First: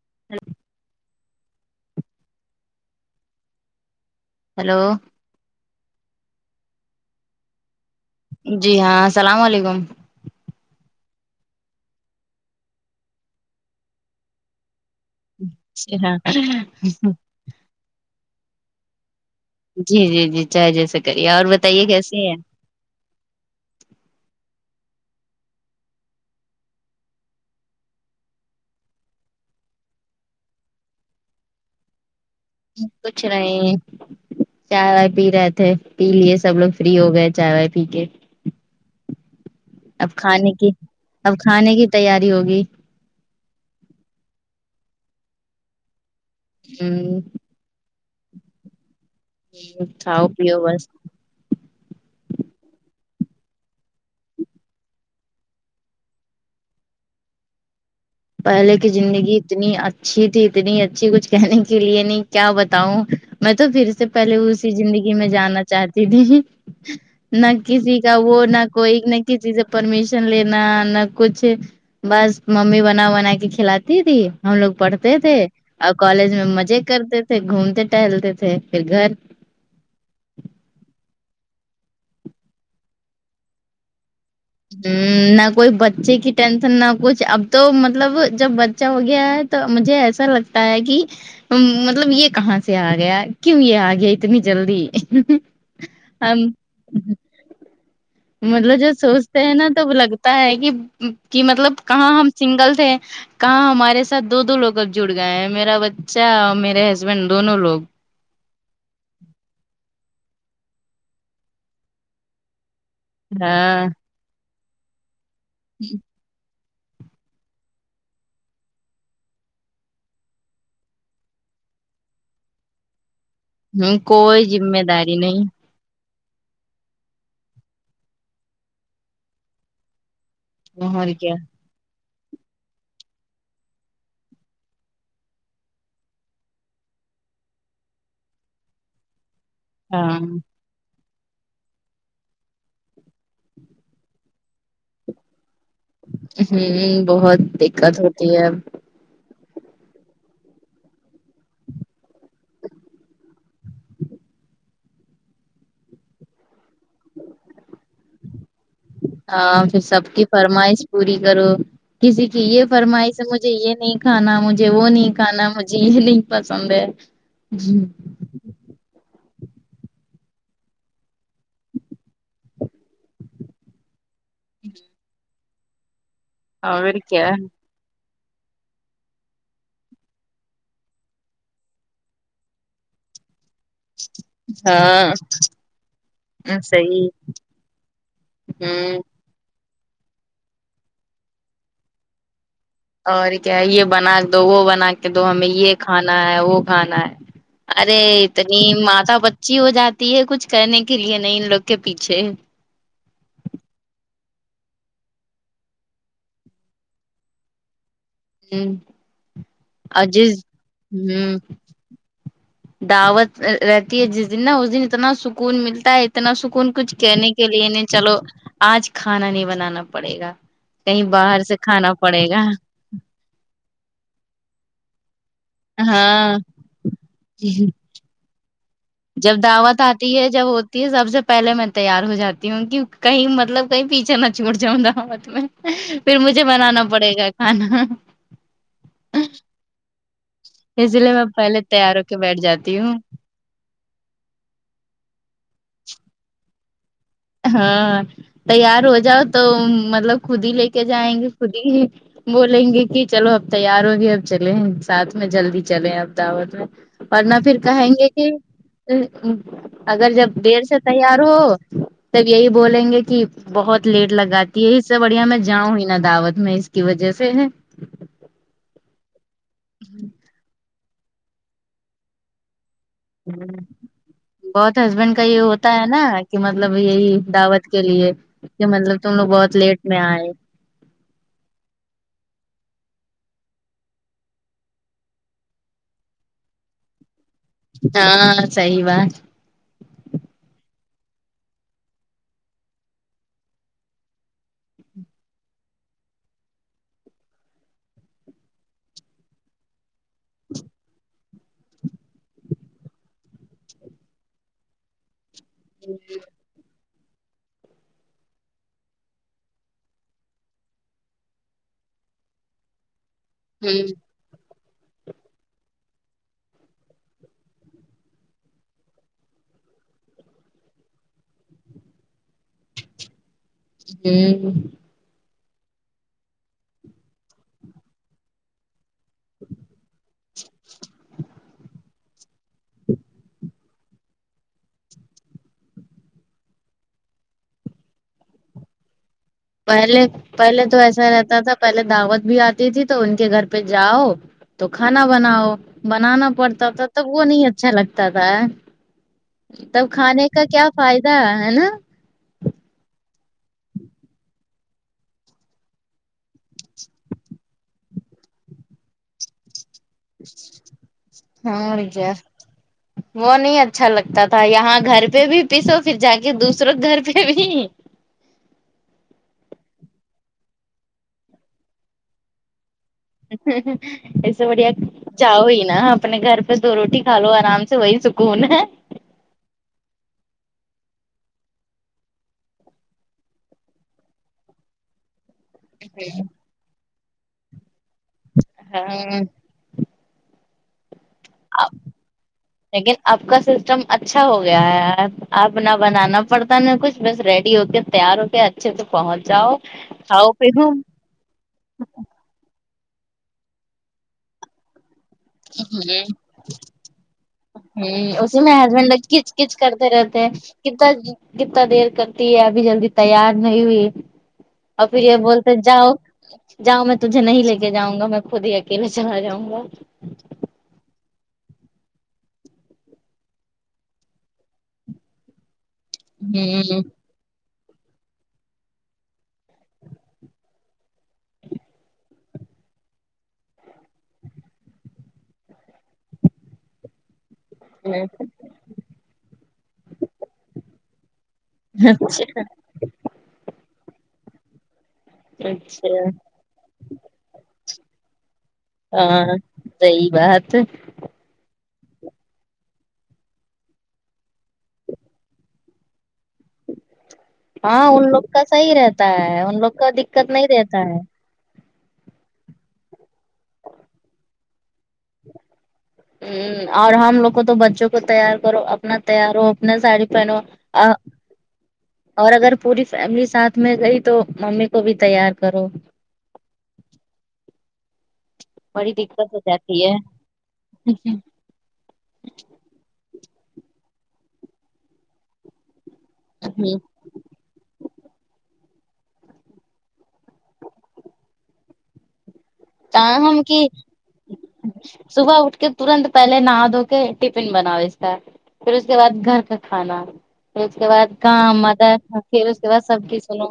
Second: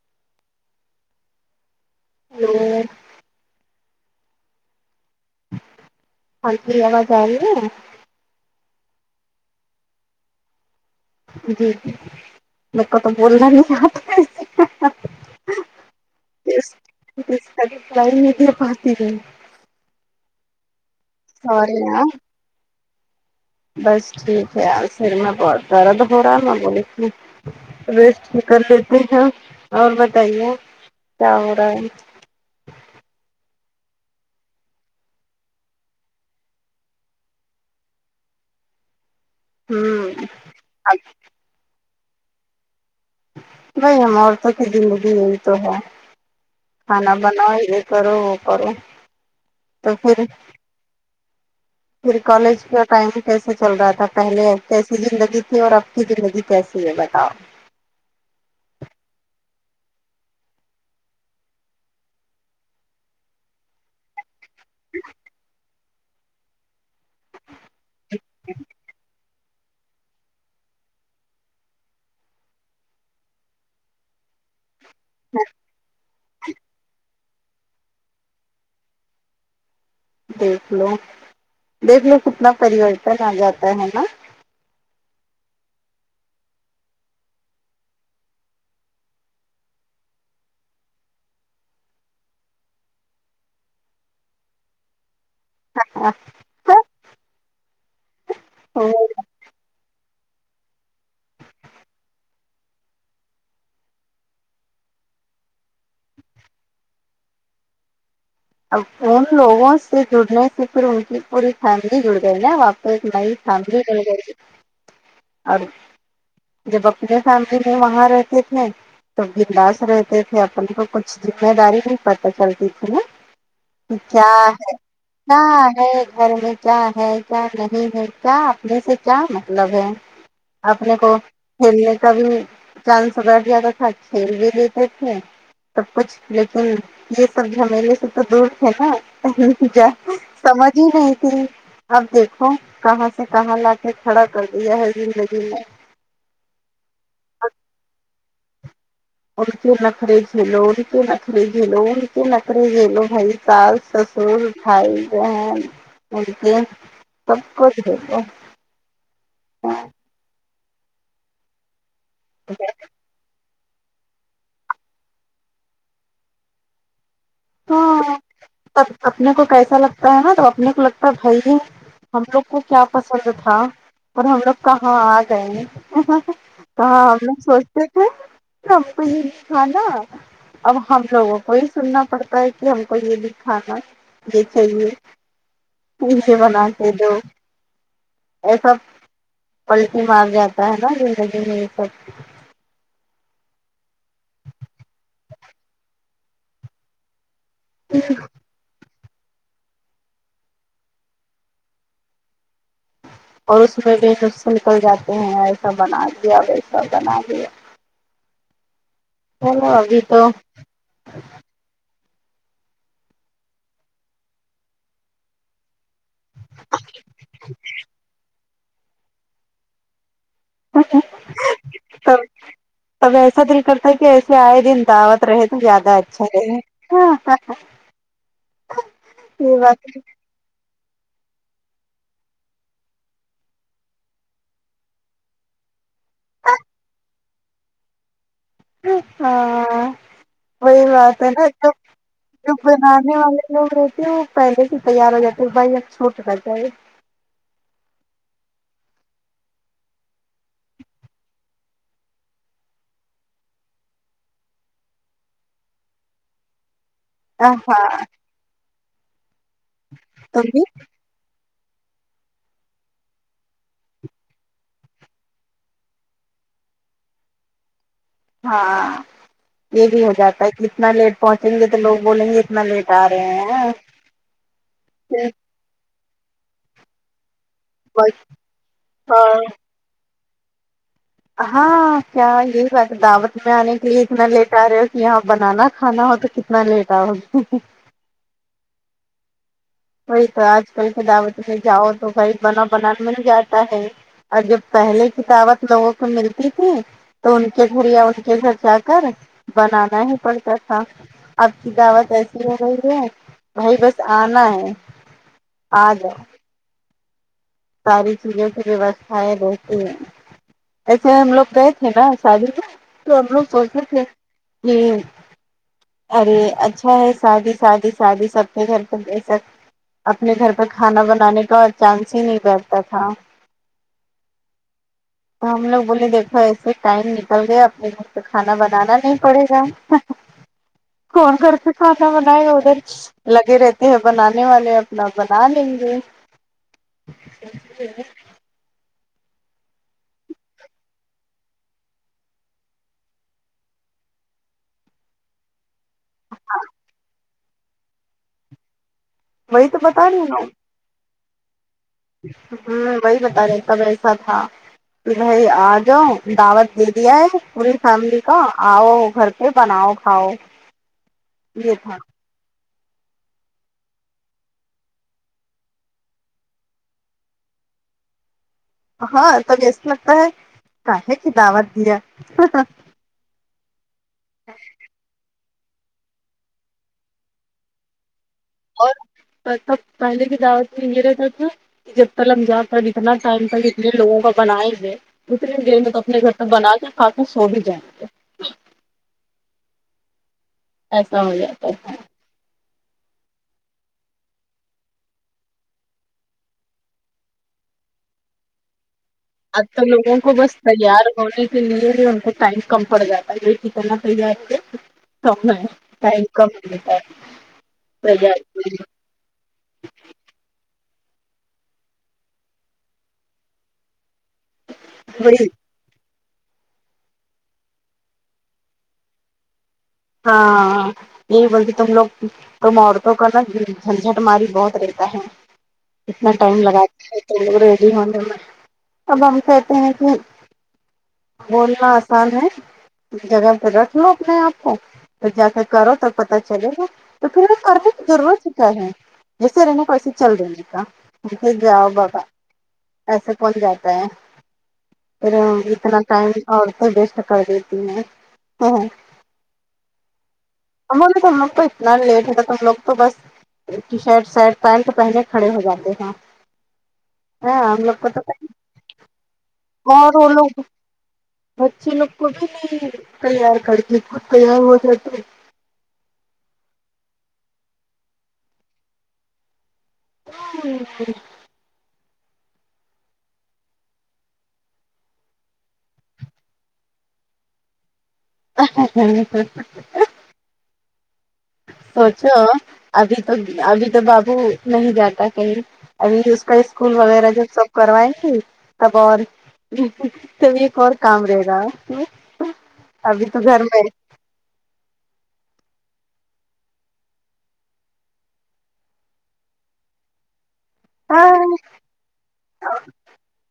[unintelligible] اور ہلو ہاں جی آواز آ رہی ہے جی ہاں سلام و علیکم جی جی میرے کو تو بولنا نہیں آتا ایسے اسکے ہاں اب پڑائی نہیں آپ اتی رہی جی جی جی چاہے جیسا کریے اور سوری بتائیے ہاں کیسی ہیں بس ٹھیک ہے پر میں بہت درد ہو رہا ہے میں بولی تھی ریسٹ بھی کر دیتے ہیں اور بتائیے کیا ہو رہا ہے کچھ نہیں چائے پی رہے تھے پی لیے سب لوگ فری ہو گئے چائے وائے پی کے اب ہوں کھانے کی اب کھانے کی تیاری ہوگی بھائی ہم عورتوں کی زندگی یہی تو ہے کھانا ہ بناؤ ہی کرو وہ کرو تو کھاؤ پھر پیو بس پھر کالج کا ٹائم کیسا چل رہا تھا پہلے کیسی زندگی تھی اور اب کی زندگی کیسی ہے بتاؤ پہلے کی زندگی اتنی اچھی تھی اتنی اچھی کچھ کہنے کے لیے نہیں کیا بتاؤں میں تو پھر سے پہلے اس زندگی میں جانا چاہتی تھی نہ کسی کا وہ نہ کوئی نہ چیز پرمیشن لینا نہ کچھ بس ممی نا بنا کے کھلاتی تھی ہم لوگ پڑھتے تھے نہ اور کالج میں مزے کرتے تھے گھومتے ٹہلتے تھے پھر گھر دیکھلو دیکھلو کتنا پورتن آ جاتا ہے نا ہمم نہ کوئی بچے کی ٹینشن نہ کچھ اب تو مطلب جب بچہ ہو گیا ہے تو مجھے ایسا لگتا ہے کہ مطلب یہ کہاں سے آ گیا کیوں یہ آ گیا اتنی جلدی ہم مطلب جب سوچتے ہیں نا تب لگتا ہے کہ کہ مطلب کہاں ہم سنگل تھے کہاں ہمارے ساتھ دو دو لوگ اب جڑ گئے ہیں میرا بچہ اور میرے ہسبینڈ دونوں لوگ اب ان لوگوں سے جڑنے سے پھر ان کی پوری فیملی جڑ گئی نا واپ تو ایک نیی فیملی ہاں جڑ گیئ اب جب اپنی فیملی میں وہاں رہتے تھے تو بنداس رہتے تھے اپن کو کچھ ذمہ داری نہیں پتہ چلتی تھی نا ہ کیا کوئی ہے ذمہ داری کیا نہیں ہے گھر میں کیا ہے کیا نہیں ہے کیا اپنے سے کیا مطلب ہے اپنے کو اور کیا کھیلنے کا بھی چانس بیٹھ جاتا تھا کھیل بھی لیتے تھے سب کچھ لیکن یہ سب جھمیلے سے تو دور تھے نا کیا ہاں سمج ہی نہیں تی اب دیکھو کہاں سے کہاں لا کے کھڑا کر دیا ہے زندگی میں ہوں بہت دقت ہوتی ہے ان کے نخرے جھیلوں ان کے نخرے جھیلوں ان کے نخرے جھیلوں بھائی ساس س سر بھائی بہن انکے سب کوچ ہوتے ہاں پھر سب کی فرمائش پوری کرو کسی کی یہ ہاں فرمائش ہے مجھ مجھے یہ نہیں کھانا مجھے وہ نہیں کھانا مجھے یہ نہیں پسند ہے ب اپنے کو کیسا لگتا ہے نا تو اپنے کو لگتا ہے بھائی ہم لوگ کو کیا پسند تھا اور ہم لوگ کہاں آ گئے ہیں اور کہاں ہم کیا لوگ سوچ تے ہمکو یہ نئی کھانا اب ہم لوگوں کو ہی سننا پڑتا [unintelligible] کہ ہم کویے بھی کھانا بے چے [unintelligible] ہاں پزے بنا کے صحیح دو یہ سب ہ پلٹی مار جاتا ہے نا زندگی میں یہ سب اور کیا ہے یہ بنا کے دو وہ بنا کے دو ہمیں یہ کھانا ہے وہ کھانا ہے ارے اتنی ماتا بچی ہو جاتی ہے کچھ کرنے کے لیے نہیں ان لوگ کے پیچھے اور اس پہ بھی نکس نکل جاتے ہیں ایسا بنا دیا ویسا بنا دیا ہم چلو ابھی تو اجیز ہوں دعوت رہتی ہے جس دن نا اس دن اتنا سکون ملتا ہے اتنا سکون کچھ کہنے کے لیے نہیں چلو آج کھانا نہیں بنانا پڑے گا کہیں باہر سے کھانا تب پڑے گا اب ایسا دل کرتا کہ ایسے آئے دن دعوت رہتے زیادہ اچھا ہاں ہے جب یہ دعوت بات آتی ہے جب یہ سب سے پہلے میں تیار ہو جاتی ہوں کہ کہیں مطلب کہیں پیچھے نہ چھوٹ جاؤںا ہت میں پھر مجھے بنانا پڑے گا کھانا ہاں وہی اس لیے بات میں ہے نا پہلے جب تیار ہو کے بیٹھ جب جاتی ہوں بنانے والے وہ رہتے ہیں وہ پہلے ہی تیار ہو جاتے ہیں بھائی اب چھوٹ رہتا ہے ہاں تیار ہو جاؤ تو مطلب خود ہی لے کے جائیں گے خود ہی بولیں گے کہ چلو اب تیار ہوگی اب چلیں ساتھ میں جلدی چلیں اب دعوت میں ورنہ ہاں پھر کہیں گے کہ اگر جب تم دیر بھی سے تیار ہو تب یہی بولیں گے کہ بہت لیٹ لگاتی ہے اس سے بڑھیا میں جاؤں ہی نا دعوت میں اس کی وجہ سے ہے ہاں یہ بھی ہو جاتا ہے کہ اتنا لیٹ پہنچیں گے تو لوگ بولیں گے اتنا لیٹ آ رہے ہیں بہت ہسبینڈ کا یہ ہوتا ہے نا کہ مطلب یہی دعوت کے لیے کہ مطلب تم لوگ بہت لیٹ میں آئے ہاں کیا یہی بات دعوت میں آنے کے لیے اتنا لیٹ آ رہے ہو کہ یہاں بنانا کھانا ہو تو ک تنا لیٹ آؤگے ہاں صحیح بات وہی تو آج کل سے دعوت میں جاؤ تو بھائی بنا بنان مل جاتا ہے اور جب پہلےکی دعوت لوگوں کو ملتی تھی تو ان کے گھر یا ان کے گھر جا کر بنانا ہی پڑتا تھا اب کی دعوت ایسی ہو رہی ہے بھائی بس آنا ہے آ جاؤ ساری چیزوں کی ویوستھائیں رہتی ہیں ایسے ہم لوگ گئے تھے نا شادی میں تو ہم لوگ سوچتے ہوں تھے کہ ارے اچھا ہے سادی سادی سادی سب کے گھر پ ایسا اپنے گھر پر کھانا بنانے کا چانس ہی نہیں کرتا تھا ہ تو ہم لوگ بولے دیکھو ایسے ٹائم نکل گیا اپنے تو کھانا بنانا نہیں پڑے گا کون کرتے کھانا بنائے ادھر لگے رہتے یہ بنانے والے اپنا بنا لیں گے [inaudible] پہلے پہلے تو ایسا رہتا تھا پہلے دعوت بھی آتی تھی تو ان کے گھر پہ جاؤ تو کھانا بناؤ بنانا پڑتا تھا تب وہ نہیں اچھا لگتا تھا وہی تو تب بتا کھانے کا کیا فائدہ ہے نا ہمم وہی بتا رہے سب ایسا تھا کہ بھائی آجاؤ دعوت دے دیا ہے پوری فیملی کا آؤ گھر پہ بناؤ کھاؤ ہاں یہ تھا بھیا وہ نہیں اچھا لگتا تھا یہاں گھر پہ بھی پیسو پھر جا کے دوسروں گھر پہ بھی ہاں توب ایسے لگتا ہے کاہے کی دعوت دیا اچھا ایسے بڑھیا چاو ہی نا اپنے گھر پہ دو روٹی کھا لو آرام سے وہی سکون ہے اور سب پہلے کی دعوت میں یہ رہتا تھا کہ جب تک ل ہم جا کر اتنا ٹائم تک اتنے لوگوں کا بنائے ہوئے اتنے دیر میں تو اپنے گھر پ بنا کے کھا کے سو بھی جائیں گے ہاں ایسا ہو جاتا [inaudible] لیکن آپ کا سسٹم اچھا ہو گیا ہے آپ نہ بنانا پڑتا نہ کچھ بس ریڈی ہو کے تیار ہوکے اچھے تو پہنچ جاؤ ابتو لوگو کو کھاؤ بس پیو ہوں تیار ہونے کے لئے ٹائم کم پڑ جاتا ہے یہ کتنا تیار ہوئے ہ ہ ہے اسے میں تیار ہسبینڈ ل [inaudible] کچھ کرتے رہتے ہیں کے کال کتنا دیر کرتی ہے ابھی جلدی تیار نہیں ہوئی اور پھر یہ وہی بولتے جاؤ جاؤں میں تجھے نہیں لے کے جاؤں گا میں خود ہی اکیلے چلا جاؤں گا ہاں یہی بولتے تم لوگ تم عورتوں کا نا جنجٹ ماری بہت رہتا ہے اتنا ٹائم لگاتا ہے تو لوگ ریڈی ہونے میں اب ہم کہتے ہیں کہ بولنا آسان ہے جگہ پرگہ و اپنے آپ کو تو جا کر کرو تو پتا چلے گا تو پھر کرنے کی ضرورت کیاے جیسے رہنے کا ویسے چل دینے کا جے گیاؤ بابا اچھا ایسا بن جاتا ہے پھر اچھا اتنا ٹائم عورتیں بیسٹ کر دیتی ہیں ہاں ہاں صحیح بات ہے ہم تو تم لوگ تو اتنا لیٹ ہو تھا تم لوگ تو بس [unintelligible] ٹی شٹ سٹ پینٹ تو پہلے کھڑے ہو جاتے ہے ہاں ان لوگ کا صحیح رہتا ہے ان لوگ کا اور دقت وہ نہیں لوگ رہتا ہے بچے لوگ کو بھی نہیں تیار کر کے تیار ہو جاتے ہمم اور ہم لوگ کو تو بچوں کو تیار کرو اپنا تیار ہو اپنا ساڑی پہنو آ اور اگر پوری فیملی ساتھ میں گئی تو ممی کو بھی تیار کرو بڑی دقت ہو جاتے جاتی ہے اچھا ابھی تو ابھی تو بابو نہیں جاتا کہیں ابھی اس ہ کا اسکول وغیرہ جب سب کروائے تھے گے تب اور تبھی ایک اور کام رہے گا ت ابھی ہم تو کی گھر میں صبح اٹھ کے ترنت پہلے نہا دھو کے ٹفن بناو اس کا پھر اس کے بعد گھر کا کھانا پھر اس کے بعد ہاں کام آتا ہے پھر اس کے بعد سب ک سنو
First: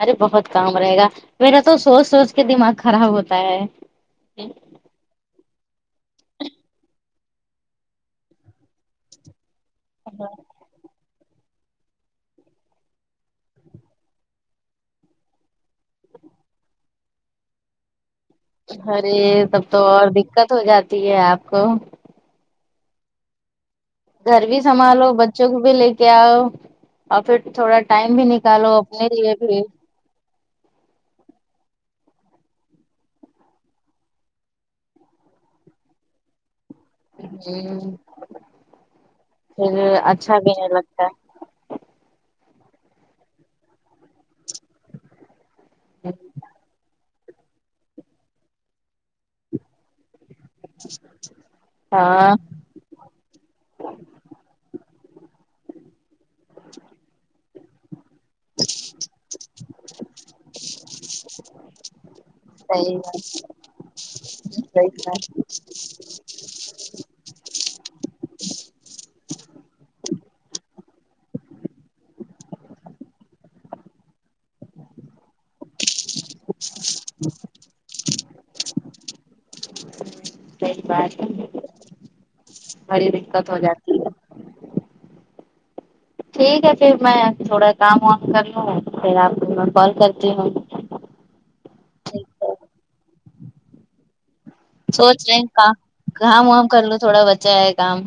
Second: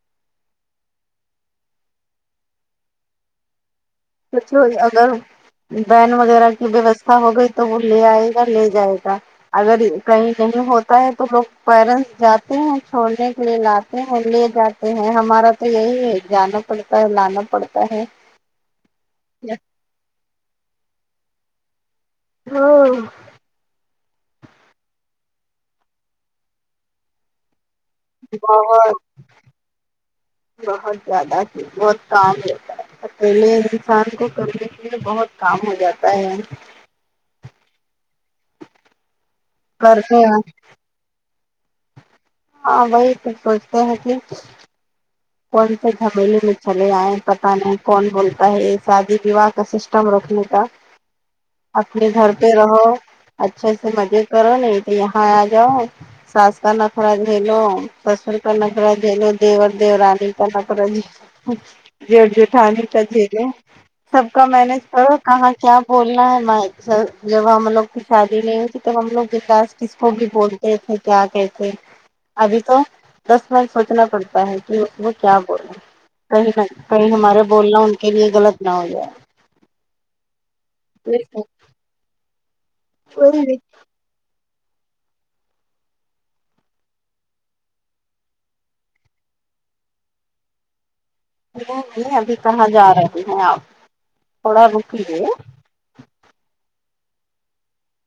ارے بہت کام رہے گا میرا تو سوچ سوچ کے دماغ خراب ہوتا ہے سوچوں اگر وین وغیرہ کی ویوستھا ہو گئی تو وہ لے آئے گا لے جائے گا اگر کہیں کہیں ہو تو لوگ پیرنٹس جاتے ہیں چھوڑنے کے لیے لاتے ہیں لے جاتے ہیں ہمارا تو یہی ہے جانا پڑتا ہے لانا پڑتا ہے ارے تب تو اور دقت ہو جاتی ہے آپ کو ہاں گھر بھی سنبھالو بچوں کو بھی لے کے آؤ اور پھر تھوڑا ٹائم بھی نکالو بہت اپنے لیے بھی بہت زیادہ بہت کام لیتا ہے اکیلے انسان کو کرنے کے لیے بہت کام ہو جاتا ہے جی پھر کرتے اچھا ہیں بھی نہیں لگتا ہے ہاں وہی تو سوچتے ہیں کہ کون سے جھمیلے میں چلے آئے پتہ نہیں کون بولتا ہے شادی بیاہ کا سسٹم رکھنے کا اپنے گھر ہاں پہ رہ ہو اچھے سے مزے کرو نہیں تو یہاں آ جاؤ ساس کا نخرا جھیلوں سسر کا نخرا جھیلوں دیور دیو ن پ جٹ جٹھانی صحیح کا ج بات [unintelligible] سب کا مینج صحیح کرو بات کہاں ہاں کیا بولنا ہے میں جب ہم لوگ کی شادی نہیں ہوتی تب ہم لوگ کے پاس کس کو بھی بول کہ تھے کیا کہ تھے ابھی تو دس من سوچنا پڑتا ہے کہ وہ کیا بولے کہیں کہیں ہمارے بولنا ان کے لیے غلط نہ ہو جائے صحیح بات ہے بڑی دقت نہیں ہو جاتی ہے ٹھیک ہے پھر میں تھوڑا کام وام کر لوں پھر آپ کو میں کال کرتی ہوں نہیں نہیں ابھی کہاں جا رہے ہیں آپ تھوڑا سوچ رکیے رہے ہیں کام وام کر لو تھوڑا بچا ہے کام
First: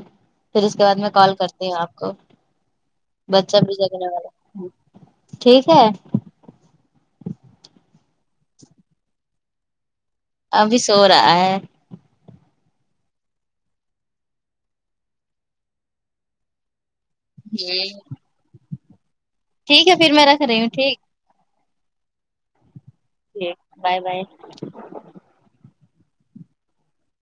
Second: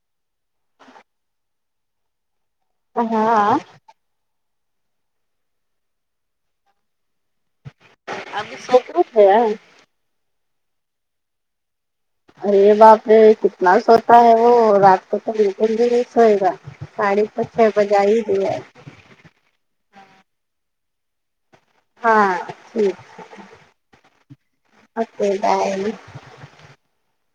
پھر اس کے بعد میں کال کرتی ہوں آپ کو بچہ ہاں بھی جگنے والا ٹھیک ہے ابھی سو [unintelligible] ہے ابھی سو رہا ہے ارے باپ رے کتنا سوتا ہے وہ رات کو تو بالکل بھی نہیں سوئے گا ساڑی پے بجائی دی ہے ٹھیک ہے پھر میں رکھ رہی ہوں ٹھیک ہاں ٹھیک ج بائے بائے اوکے بائے